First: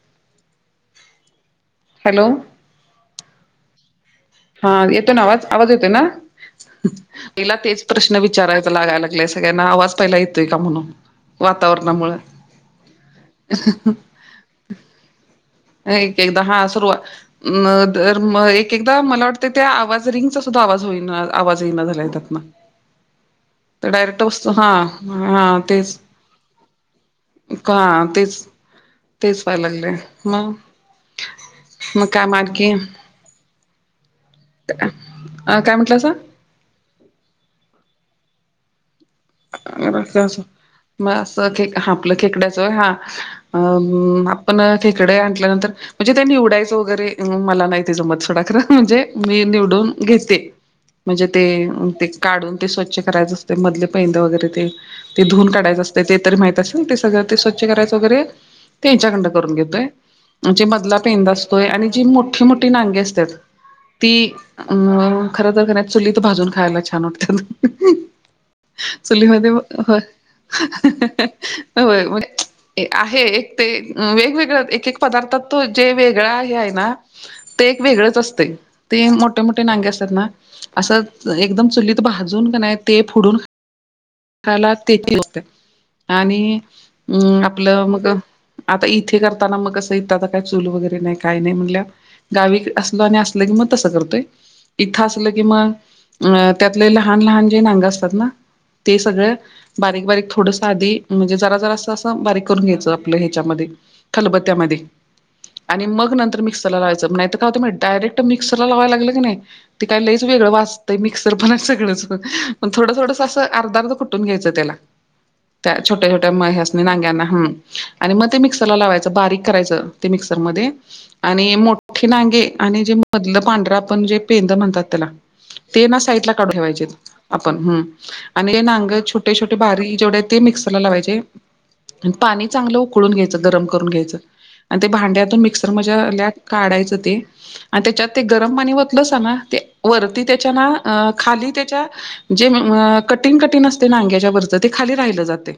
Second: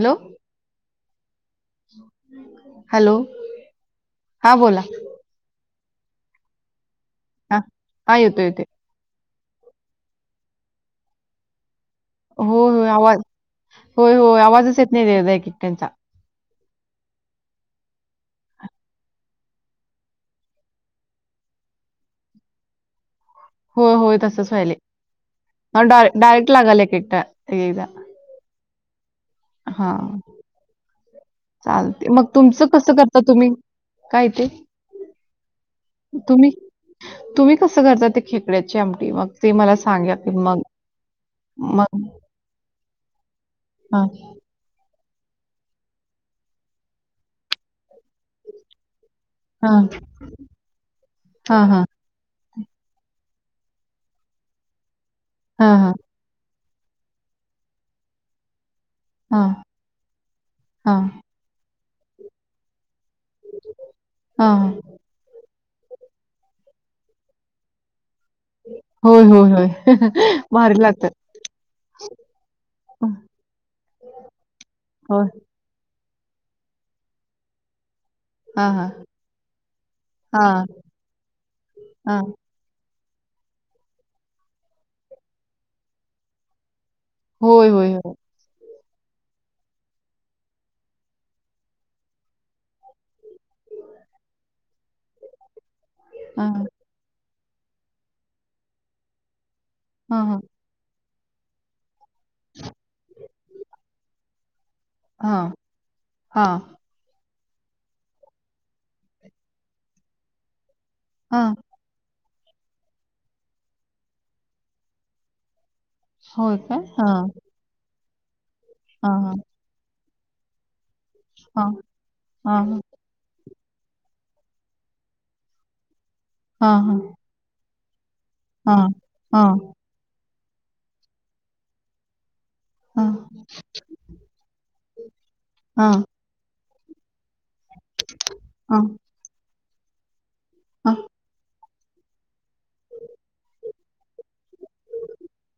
Hello. Hello. Hello. हां हा बोला येतो ना आवाज आवाज येतो ना पहिला हां तेच प्रश्न हां येतो येते विचारायचा लागाय लागलेस. सगळ्यांना आवाज पहिला येतोय का म्हणून वातावरणामुळे. हो होय आवाज होय होय आवाजच येत नाही दे. [unintelligible] एक-एकदा हा सुरू आ म दर म एक-एकदा मला वाटतं त्या आवाज रिंगचा सुद्धा आवाज होई नाआवाज येईना झाला येतात ना. [inaudible] तर होय होय डायरेक्ट तसंच वसतो हा व्हायले हा तेच डाय डायरेक्ट लागायला एक एकटा एक का एकदा तेच तेच व्हाय लागलेय. हां चालते मग काय तुमचं आणखी कसं करता तुम्ही काय ते [unintelligible] अ काय म्हटलंसा? तुम्ही तुम्ही कसं करता ते खेकड्याची आमटी मग? ते मला म सांगा रस्सा की असो मग म असं खेक मग आपलं खेकडाचा हा. अ बू हां म माप पण खेकडे आणल्यानंतर म्हणजे त्यां निवडायचं वगैरे मला नाही ते जमत सोडा खरं म्हणजे मी हां निवडून घेते म्हणजे ते हां हां ते काढून ते स्वच्छ करायच असते मधले पेंदा वगैरे ते धुवून हां काढायं हां असते ते तरी माहित असेल ते सगळं ते स्वच्छ करायचं वगैरे ते हेच्याकंडं हां करून घेतोय म्हण जे मधला हां पेंंदा असतोय आणि जी मोठी-मोठी नांगे असत्यात ती हां अं म खरं तर काय चुल्हित भाजून खायला छान वाटतं. होय चुल्ही होय मध्ये हो होय. भारी लागतात [unintelligible] ते आहे एक ते अ वेगवेगळ एक-एक होय पदार्थात तो जे वेगळा हे आहे ना ते एक वेगळंच अस ते, हां हां ते मोठे-मोठे नांगे असतात ना, हां असं एकदम चुलीत हां भाजून का नाही ते फडून खला, तेची [inaudible] आणि अम होय आपलं, होय मग होय अ आता इथे करताना मग कसं, इथं आता काय चूल वगैरे नाही, काय नाही म्हंटल्या गावी असलो आणि असलं की, मग तसं करतोय, इथं असलं की मग हां अ हां त्यातले लहान-लहान जे नांग असतात ना ते सगळं हां बारीक-बारीक, हां थोडसं आधी म्हणजे जरा-जरा असं असं बारीक करून घ्यायचं, आपलं हे च्यामध्ये, खलबत्त्यामध्ये हां, आणि मग नंतर हां, मिक्सरला लावायचं, मग नाहीतर काय होतं मे डायरेक्ट मिक्सरला लावाय लागलं की नाही, ते काही लईच वेगळं वाजतंय, मिक्सर हां. पण सगळचं. मग थोडं-थोडंस असं आर्ध-आर्ध कुटून घ्यायचं त्याला. त्या छोट्या-छोट्या म होय का? ह्यासनी नांग्यांना, हां, हं, आणि मग ते मिक्सरला लावायचं, हां, बारीक करायचं. ते मिक्सरमध्ये आणि हां, मोठी नांगी हां, आणि जे मधलं पांढरं आपण जे पेंद म्हणतात त्याला, ते ना साईटला काढून हां, ठेवायचेत. आपण हं, आणि ते हां, नांग छोटे-छोटे हां, बारीक, बारीक जेवढे ते मिक्सरला लावायचे. पाणी चांगलं उकळून हां, घ्यायचं, गरम करून घ्यायचं आणि ते भांड्यातून मिक्सर हां, म्हझ्याल्या काढायचं ते आणि त्याच्यात ते गरम पाणी हां, वतलंस ना ते वरती त्याच्या ना, हां, अ खाली त्याच्या जे उम अ कटिंग कटिण असते नांग्याच्यावरचं, ते खाली राहिलं जाते.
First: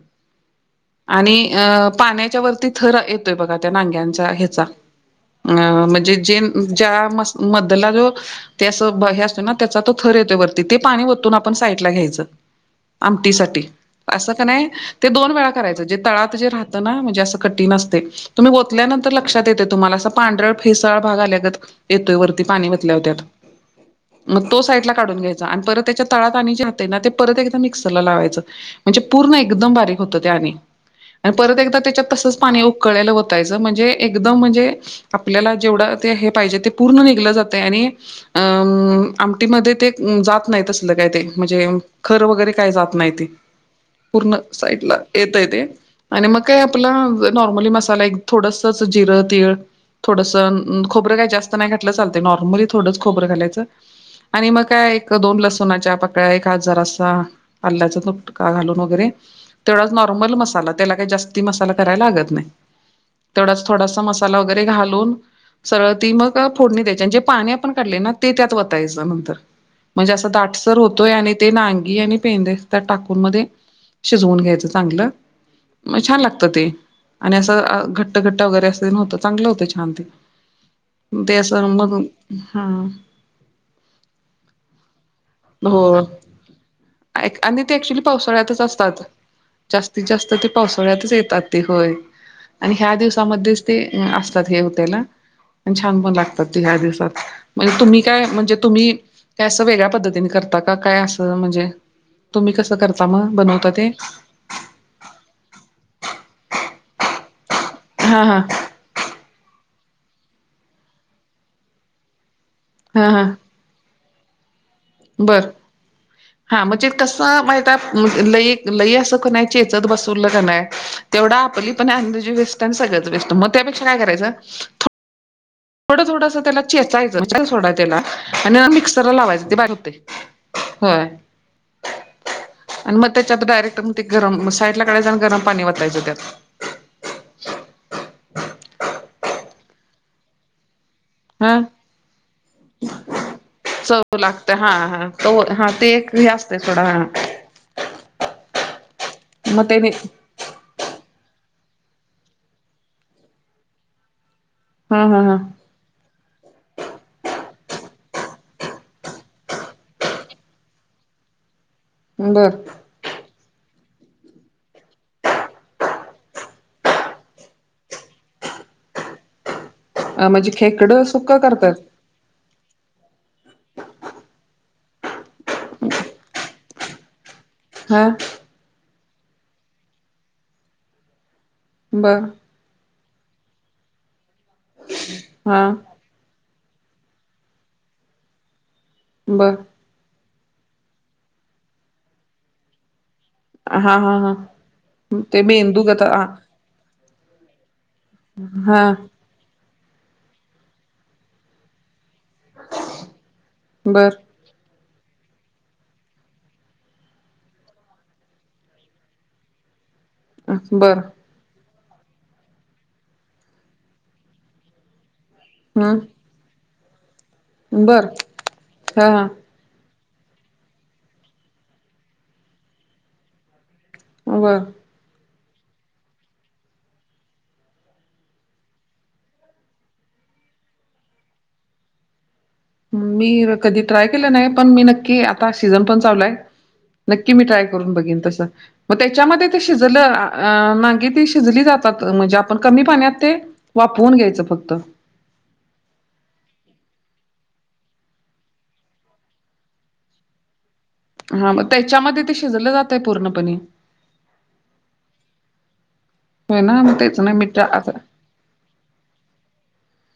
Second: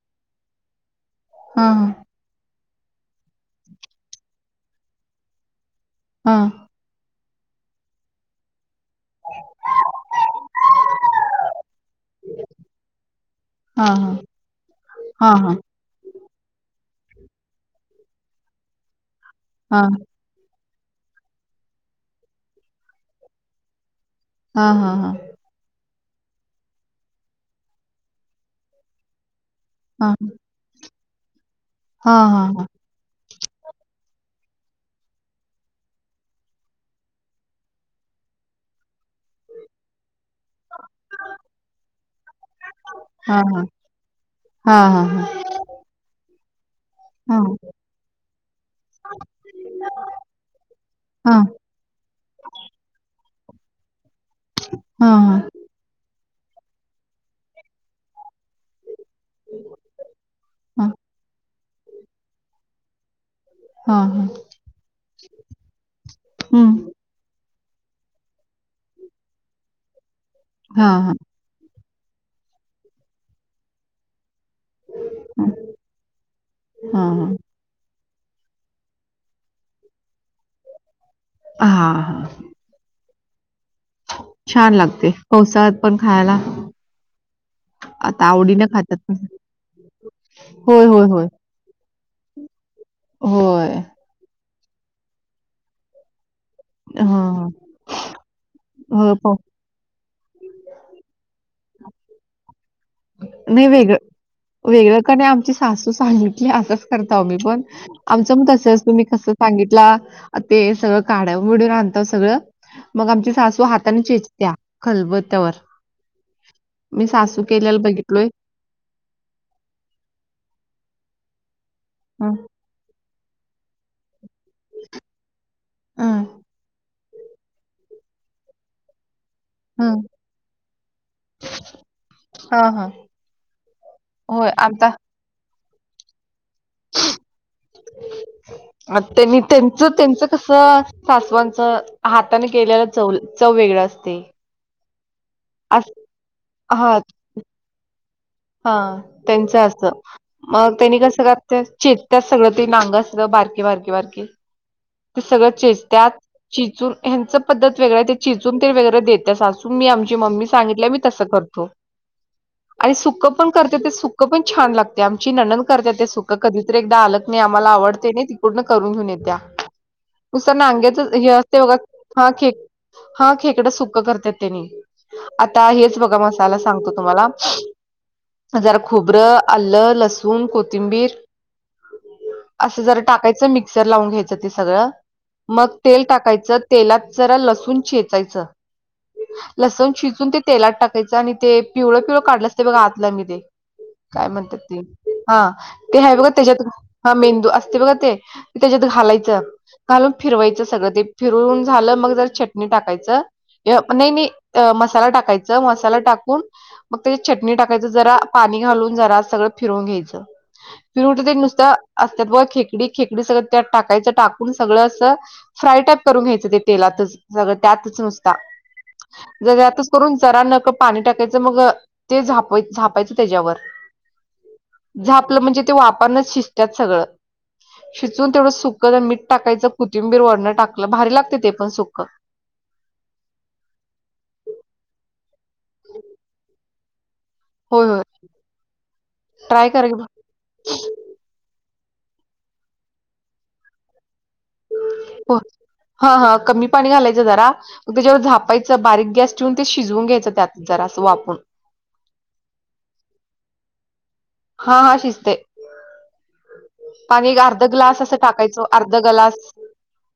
आणि अ पाण्याच्या वरती थर येतोय बघा त्या नांग्यांचा ह्याचा, अ म्हणजे जे हां, च्या मस मधला जो ते असं, ब हे असतोय ना त्याचा तो थर येतोय वरती, ते पाणी वतून आपण साईटला घ्यायचं. आमटीसाठी हां, असं का नाही, ते दोन हां, वेळा हां, करायचं, जे तळात जे राहतं ना, म्हणजे असं कटिण असतंय, तुम्ही ओतल्यानंतर लक्षात येतंय हां, तुम्हाला, असं पांढरळ फेसाळ भाग आल्यागत येतोय वरती, पाणी वतल्याव त्यात. मग तो साईटला हां, हां, काढून घ्यायचा आणि परत त्याच्या तळात, आणि जे राहातंय ना, ते परत एकदा मिक्सरला लावायचं. म्हणजे पूर्ण एकदम बारीक हां, होतं ते, आणि आणि परत एकदा त्याच्यात हां, हां, तसंच हां, पाणी उक कळेलं ओतायचं म्हणजे एकदम म्हणजे आपल्याला जेवढं ते हे पाहिजे, ते पूर्ण निघलं जातंय आणि अ... म आमटीमध्ये ते जात नाही, तसलं काय ते म्हणजे खर वगैरे काय जात नाही, ते हां, हां, पूर्ण साईटला हां, येतंय ते. आणि मग काय आपलं हां, हां, हां, हां, नॉर्मली मसाला, एक थोडंसं असं जिरं, तीळ, थोडंसं खोबरं, काही हां, जास्त नाही घा कुठलं चालतंय, नॉर्मली थोडच खोबरं घालायचं आणि मग काय, हां, हां, एक-दोन लसू सुनाच्या पाकळ्या, एखाद जरासा आल्ल्याचा तुट का घालून वगैरे, तेवढाच नॉर्मल मसाला, त्याला काही जास्ती मसाला कराय लागत नाही. तेवढाच थोडासा हां, हां, मसाला वगैरे घालून सरळ ती मग हं, फोडणी द्यायची, आणि जे पाणी आपण काढलंय ना ते त्यात वतायचं नंतर, म्हणजे असं दाटसर हां, होतोय हां, आणि ते नांग ई आणि पेंदे त्यात टाकूनमध्ये शिजवून घ्यायचं. चांगलं, मग छान लागत ते, हां, आणि हां. असं अ घट घट्ट घट्ट वगैरे अस तेन होतं, चांगलं होत छान ते, ते असं हां, मधून हां. हम्म. छान लागते, पावसाळात पण खायला. आ, एक आणि ते ऍक्च्युली आता पावसाळ्यातच आवडीनं खातात. असतात, जास्तीत जास्त ते होय, होय, पावसाळ्यातच होय. येतात. ते होय आणि ह्या दिवसामध्येच होय. ते असतात, हे हो त्याला आणि छान पण लागतात. तर ह्या हां, दिवसात हां. म्हणजे तुम्ही काय म्हणजे तुम्ही हो, पाव काय, अस वेगळ्या पद्धतीने करता का काय अस म्हणजे तुम्ही कसं करता मग बनवता ते? वेगळ काय नाही, आमची सासू सांगितली असंच करतावं आम्ही पण. हा आमचं हा पण तसंच तुम्ही कसं सांगितला, ते सगळं काढा मिडून आणता सगळं मग हा हा आमची सासू हातान चेचत्या. बर खलबत्त्यावर. हा म्हणजे मी तस सासू म्हण केलेलं त्यात बघितलोय. लय लय अस की नाय चेचत बसल की, नाही तेवढी आपली पण एनर्जी हं, वेस्ट त्यांन सगळंच वेस्ट, मग त्यापेक्षा काय करायचं. थोडं हं, थोडस त्याला चेचायच म्हणजे सोडा त्याला आणि मिक्स मिक्सर ला लावायचं ते, बारीक हं. होतंय होय. हां, हां. आणि मग त्याच्यात डायरेक्ट मग ते, गरम होय साईड ला आता काढायचं आणि गरम पाणी वतायचं त्यात अ त्यांनी त्यांचं त्यांचं कसं? हा सासवांच हाताने केलेला चव चव वेगळ चव असते. लागतं हा हा तो हा असं ते एक हे असतय सोडा. हा. हा मग त्यांच्या त्याने असं मग त्यानी कसं करत्यात, चेेचत्यात सगळं ते नांगं अस सगळं बारकी बारकी बारकीे हा ते हा हा सगळं चेचत्यात चेचून ह्यांचं पद्धत वेगळं हाय, ते चेचून ते वेगरे देते सासू, मी आमची मम्मी सांगितल्या मी तसं करतो. तो. बरं. आई सुख सुख पण करते ते सुखं पण छान लागते. आमची नणंद करत्यात ते सुख कधीतरी, एकदा आलकणी आम्हाला आवडते नाही. पूर्ण करून घेऊन येतिया. [inaudible] नुसत नांग्याच खेकडं हे सुक्क असतय बघा, करतात हा खे हा खेकडं सुक करतात त्यांनी. आता हेच बघा मसाला सांगतो तुम्हाला हा हा जरा खोबरं, आलं, लसूण, कोथिंबीर बर. ती हे असं जरा टाकायचं, मिक्सर लावून घ्यायचं ते, सगळं हा मग तेल टाकायचं तेलात जरा लसूण चेचायचं, बर लसूण चिचुन ते तेलात टाकायचं आणि ते पिवळं पिवळ काढलं ते बघा आतलं मी ते, हा हा काय हा म्हणतात ते ते हा मेंदू ते गत हाय बघा तेज्यात हा मेंदू असतय बघा ते, हा तेच्यात घालायचं. घालून फिरवायचं सगळं ते, फिरून झालं मग जर चटणी टाकायचं, बर नाही नाही मसाला टाकायच, मसाला टाकून मग ते चटणी टाकायचं जरा, पाणी घालून जरा सगळं फिरून घ्यायचं. बर फिरवून ते नुसतं असत्यात बगा खेकडी, खेकडी सगळं त्यात टाकायचं. टाकून सगळं असं फ्राय हम्म टाईप करून घ्यायचं ते. तेलातच सगळ, त्यातच बर नुसता हा जर यातच करून जरा नकळत पाणी टाकायचं, मग ते झापायचं तेज्यावर. बर. झापलं म्हणजे ते वाफनच शिजत्यात सगळं. शिजवून तेवढं सुक, मीठ टाकायचं, कोथिंबीर वरणं टाकलं भारी लागतय ते पण सुकं. मी कधी ट्राय केलं नाही, पण मी नक्की आता सीझन पण चालू हाय. नक्की मी ट्राय होय करून होय बघेन तस, मग त्याच्यामध्ये ते ट्राय करा शिजलं की अ नांगी ती शिजली जातात म्हणजे आपण कमी पाण्यात ते वाफवून घ्यायचं फक्त होय, हा. हा.. कमी पाणी घालायचं जरा. मग त्याच्यावर झापायचं, बारीक गॅस ठेवून ते शिजवून घ्यायचं त्यात जरा असं वाफ हां मग त्याच्यामध्ये ते शिजलं जातयं पूर्णपणे हा, हा. शिजतयं. होय ना मग तेच ना पाणी मी अर्ध ट्राय आता ग्लास असं टाकायचं, अर्ध ग्लास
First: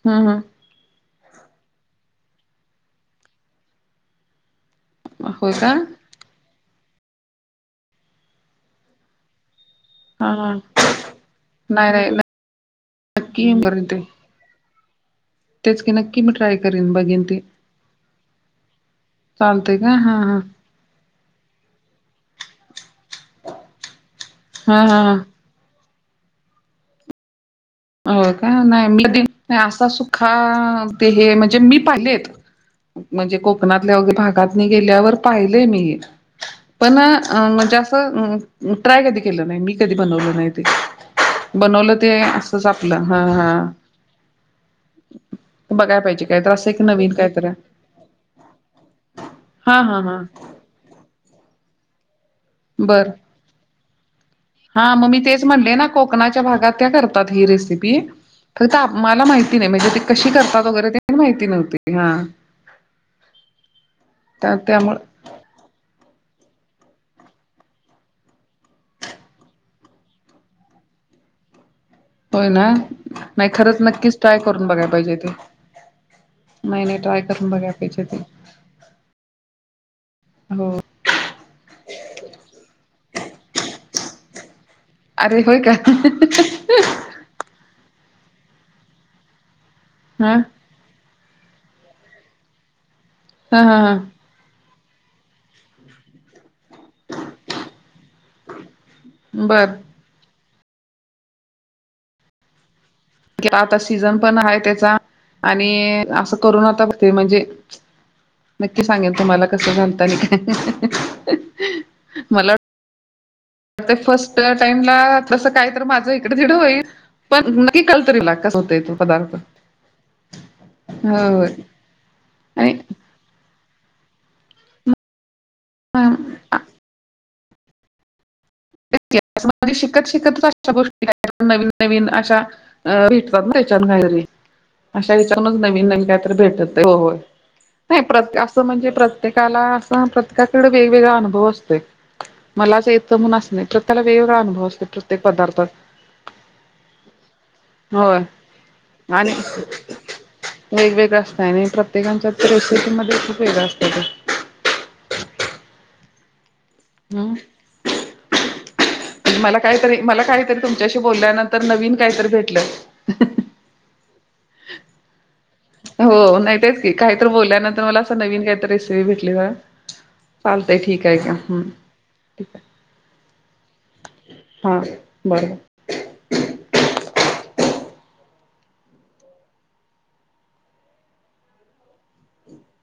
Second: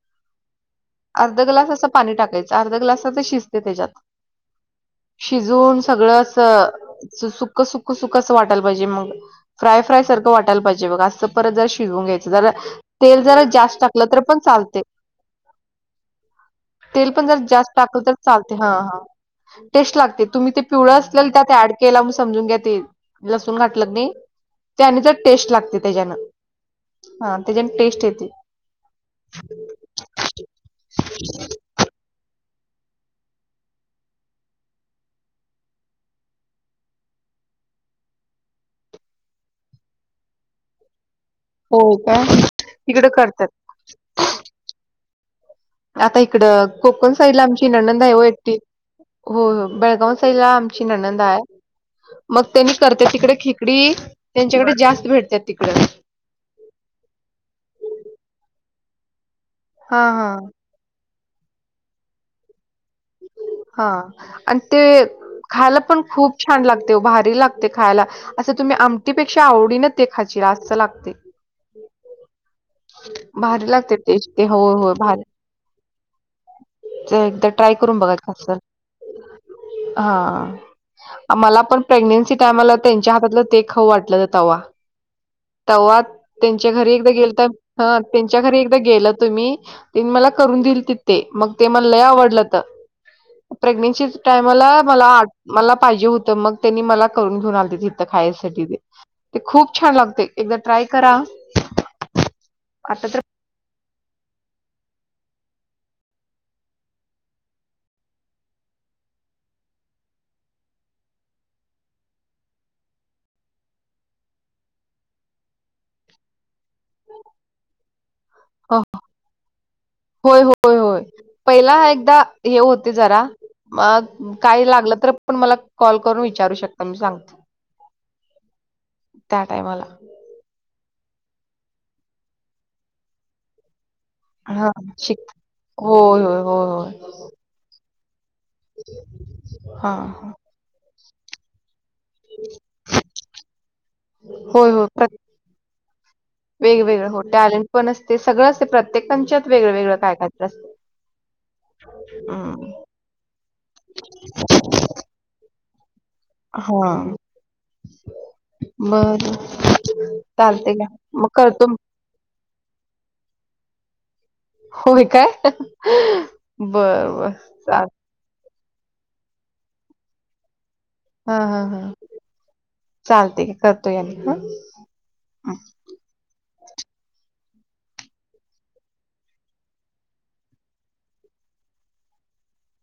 हं हं. अर्ध ग्लास असं पाणी टाकायचं, अर्ध ग्लासतच शिजतयं तेज्यात. होय का? शिजून सगळं असं असं सुख- सुख-सुख असं वाटायला पाहिजे मग फ्राय- फ्राय हा सारखं हा. वाटायला पाहिजे बघा, असं परत जरा नाही शिजून नाही घ्यायचं, जर तेल जरा नक्की जास्त करीन ते. टाकलं तर पण चालतयं. तेच की नक्की, म्हटंल. तेल पण जरा जास्त टाकलं तर चालतयं हं.. हं... चालतंय का? टेस्ट हा लागतंय, हा. तुम्हीं ते पिवळं असलेलं त्यात ऍड केला म्हणून समजून घ्या ते लसून घा टलं क नई हा त्यांनी हा तर हा. टेस्ट लागते त्यजा हेनं. होय का नाही म कधी असा सुखा ते हे म्हणजे मी पाहिलेत.. म्हणजे कोकणातल्या वगैरे भागातनी गेल्यावर पाहिलंय मी हे. पण म्हणजे असं ट्राय कधी केलं नाही, मी कधी बनवलं नाही ते. हो बनवलं ते काय असंच आपलं तिकडं हं.. करतात हा. बघाय आता पाहिजे काहीत इकडं असं एक नवीन कोकण साईड ला काहीतरी आमची नणंद आहे वो एकटी. होय होय हा हा बेळगाव हा साईडला ची नणंद हाय मग त्यांनी बर करत्यात तिकडं खेकडी त्यांच्याकडे हा जास्त मग मी भेटत्यात तेच म्हणले तिकडं. ना कोकणाच्या भागात त्या करतात ही रेसिपी, फक्त मला माहिती नाही म्हणजे ती हा कशी हा करतात वगैरे, पण माहिती नव्हती. हा. हा त्या आणि ते त्यामुळे खायला पण खूप छान लागतंय वो, भारी लागतंय खायाला. असं तुम्हीं आमटीपेक्षा आवडीनं ते खाचीला असं लागतंय.. होय ना. नाही भारी खरंच लागत्यात ते, नक्कीच ट्राय ते करून होय- बघाय होय पाहिजे भारी. ते नाही नाही ट्राय तर एकदा करून बघाय ट्राय करून पाहिजे बघा ते की, असं. हा हो मला पण प्रेग्नेन्सी टायमाला त्यांच्या हातातलं ते खाऊ वाटलंतं तवा. अरे होय का तवा त्यांच्या घरी एकदा गेल तर, हा त्यांच्या घरी एकदा गेलंतो मी, तेनी मला हा करून दिलतीत. ते मग ते मला लई आवडलंत हा हा हा प्रेग्नेन्सी टायमाला मला आ मला पाहिजे होतं मग. तेनी मला करून घेऊन आलतीत हिथं खायासाठी ते, ते बर खूप छान लागतयं एकदा ट्राय करा. आतातर घ्या आता सीझन पण आहे त्याचा आणि असं करून आता ते म्हणजे, नक्की सांगेन तुम्हांला कसं झालतं आणि काय, मला. वाटतंय फर्स्ट टाइम ला तसं काय तर माझं इकड-तिकडं होईल. पण नक्की कळंल तरि ना कसं होतोय तो पदार्थ. होय, होय, होय, पहिला एकदा हे आणि होतंय जरा. मग काही लागलं तर पण मला कॉल करून विचारू शकता मी सांगते. तेच की त्या असं म्हणजे टायमाला शिकत- शिकत अश्या गोष्टी काही पण नवीन नवीन अशा अ भेटतात ना त्याच्यान काहीतरी हा अशा शिक विचारूनच नवीन नवीन होय काहीतरी होय होय भेटतय, हो होय. नाही प्रत्ये असं म्हणजे प्रत्येकाला हा असं हा. प्रत्येकाकडे वेगवेगळा अनुभव असतोय. मलाच येतं म्हणून अस नाही तर त्याला वेगवेगळा अनुभव होय असतो होय प्र प्रत्येक पदार्थात वेगवेगळं हो टॅलेंट पण असते होय सगळं असते प्रत्येकांच्यात वेगळंवेगळं काय काय तरं वेगवेगळ असतय आणि प्रत्येकांच्या तर हम्म रेसिपीमध्ये खूप वेगळा असतय ते. हो हा हम्म बर मला काहीतरी चालतय घ्या मग करतो मी. काही तर भेटल. होय काय हो नाही बर तेच की, काही तर बर बोलल्यानंतर चाल मला नवीन काय तर रेसिपी भेटली जरा, चालतय ठीक. आहे का हा हा हम्म हा, ठीक आहे चालतय घ्या करतो घ्या नंतर हा. बर.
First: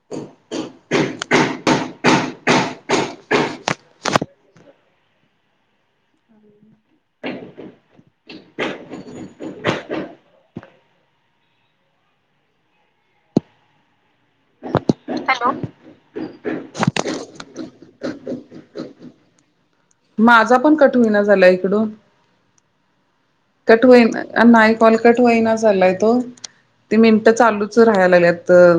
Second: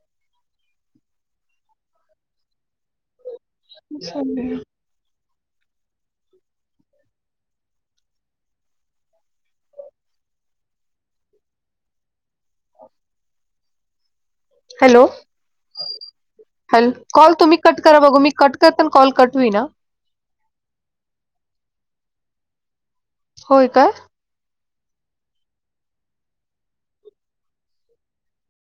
[unintelligible] [unintelligible] [inaudible] [unintelligible] हॅलो हॅल, कॉल तुम्ही कट करा बघू मी कट करताना कॉल कट होईना. माझा पण कट हुईना झालाय इकडून, होय कट काय हुईना झा नाही कॉल कट व्हईना झालाय तो, ती मिनटं चालूच राहायला लाल्यात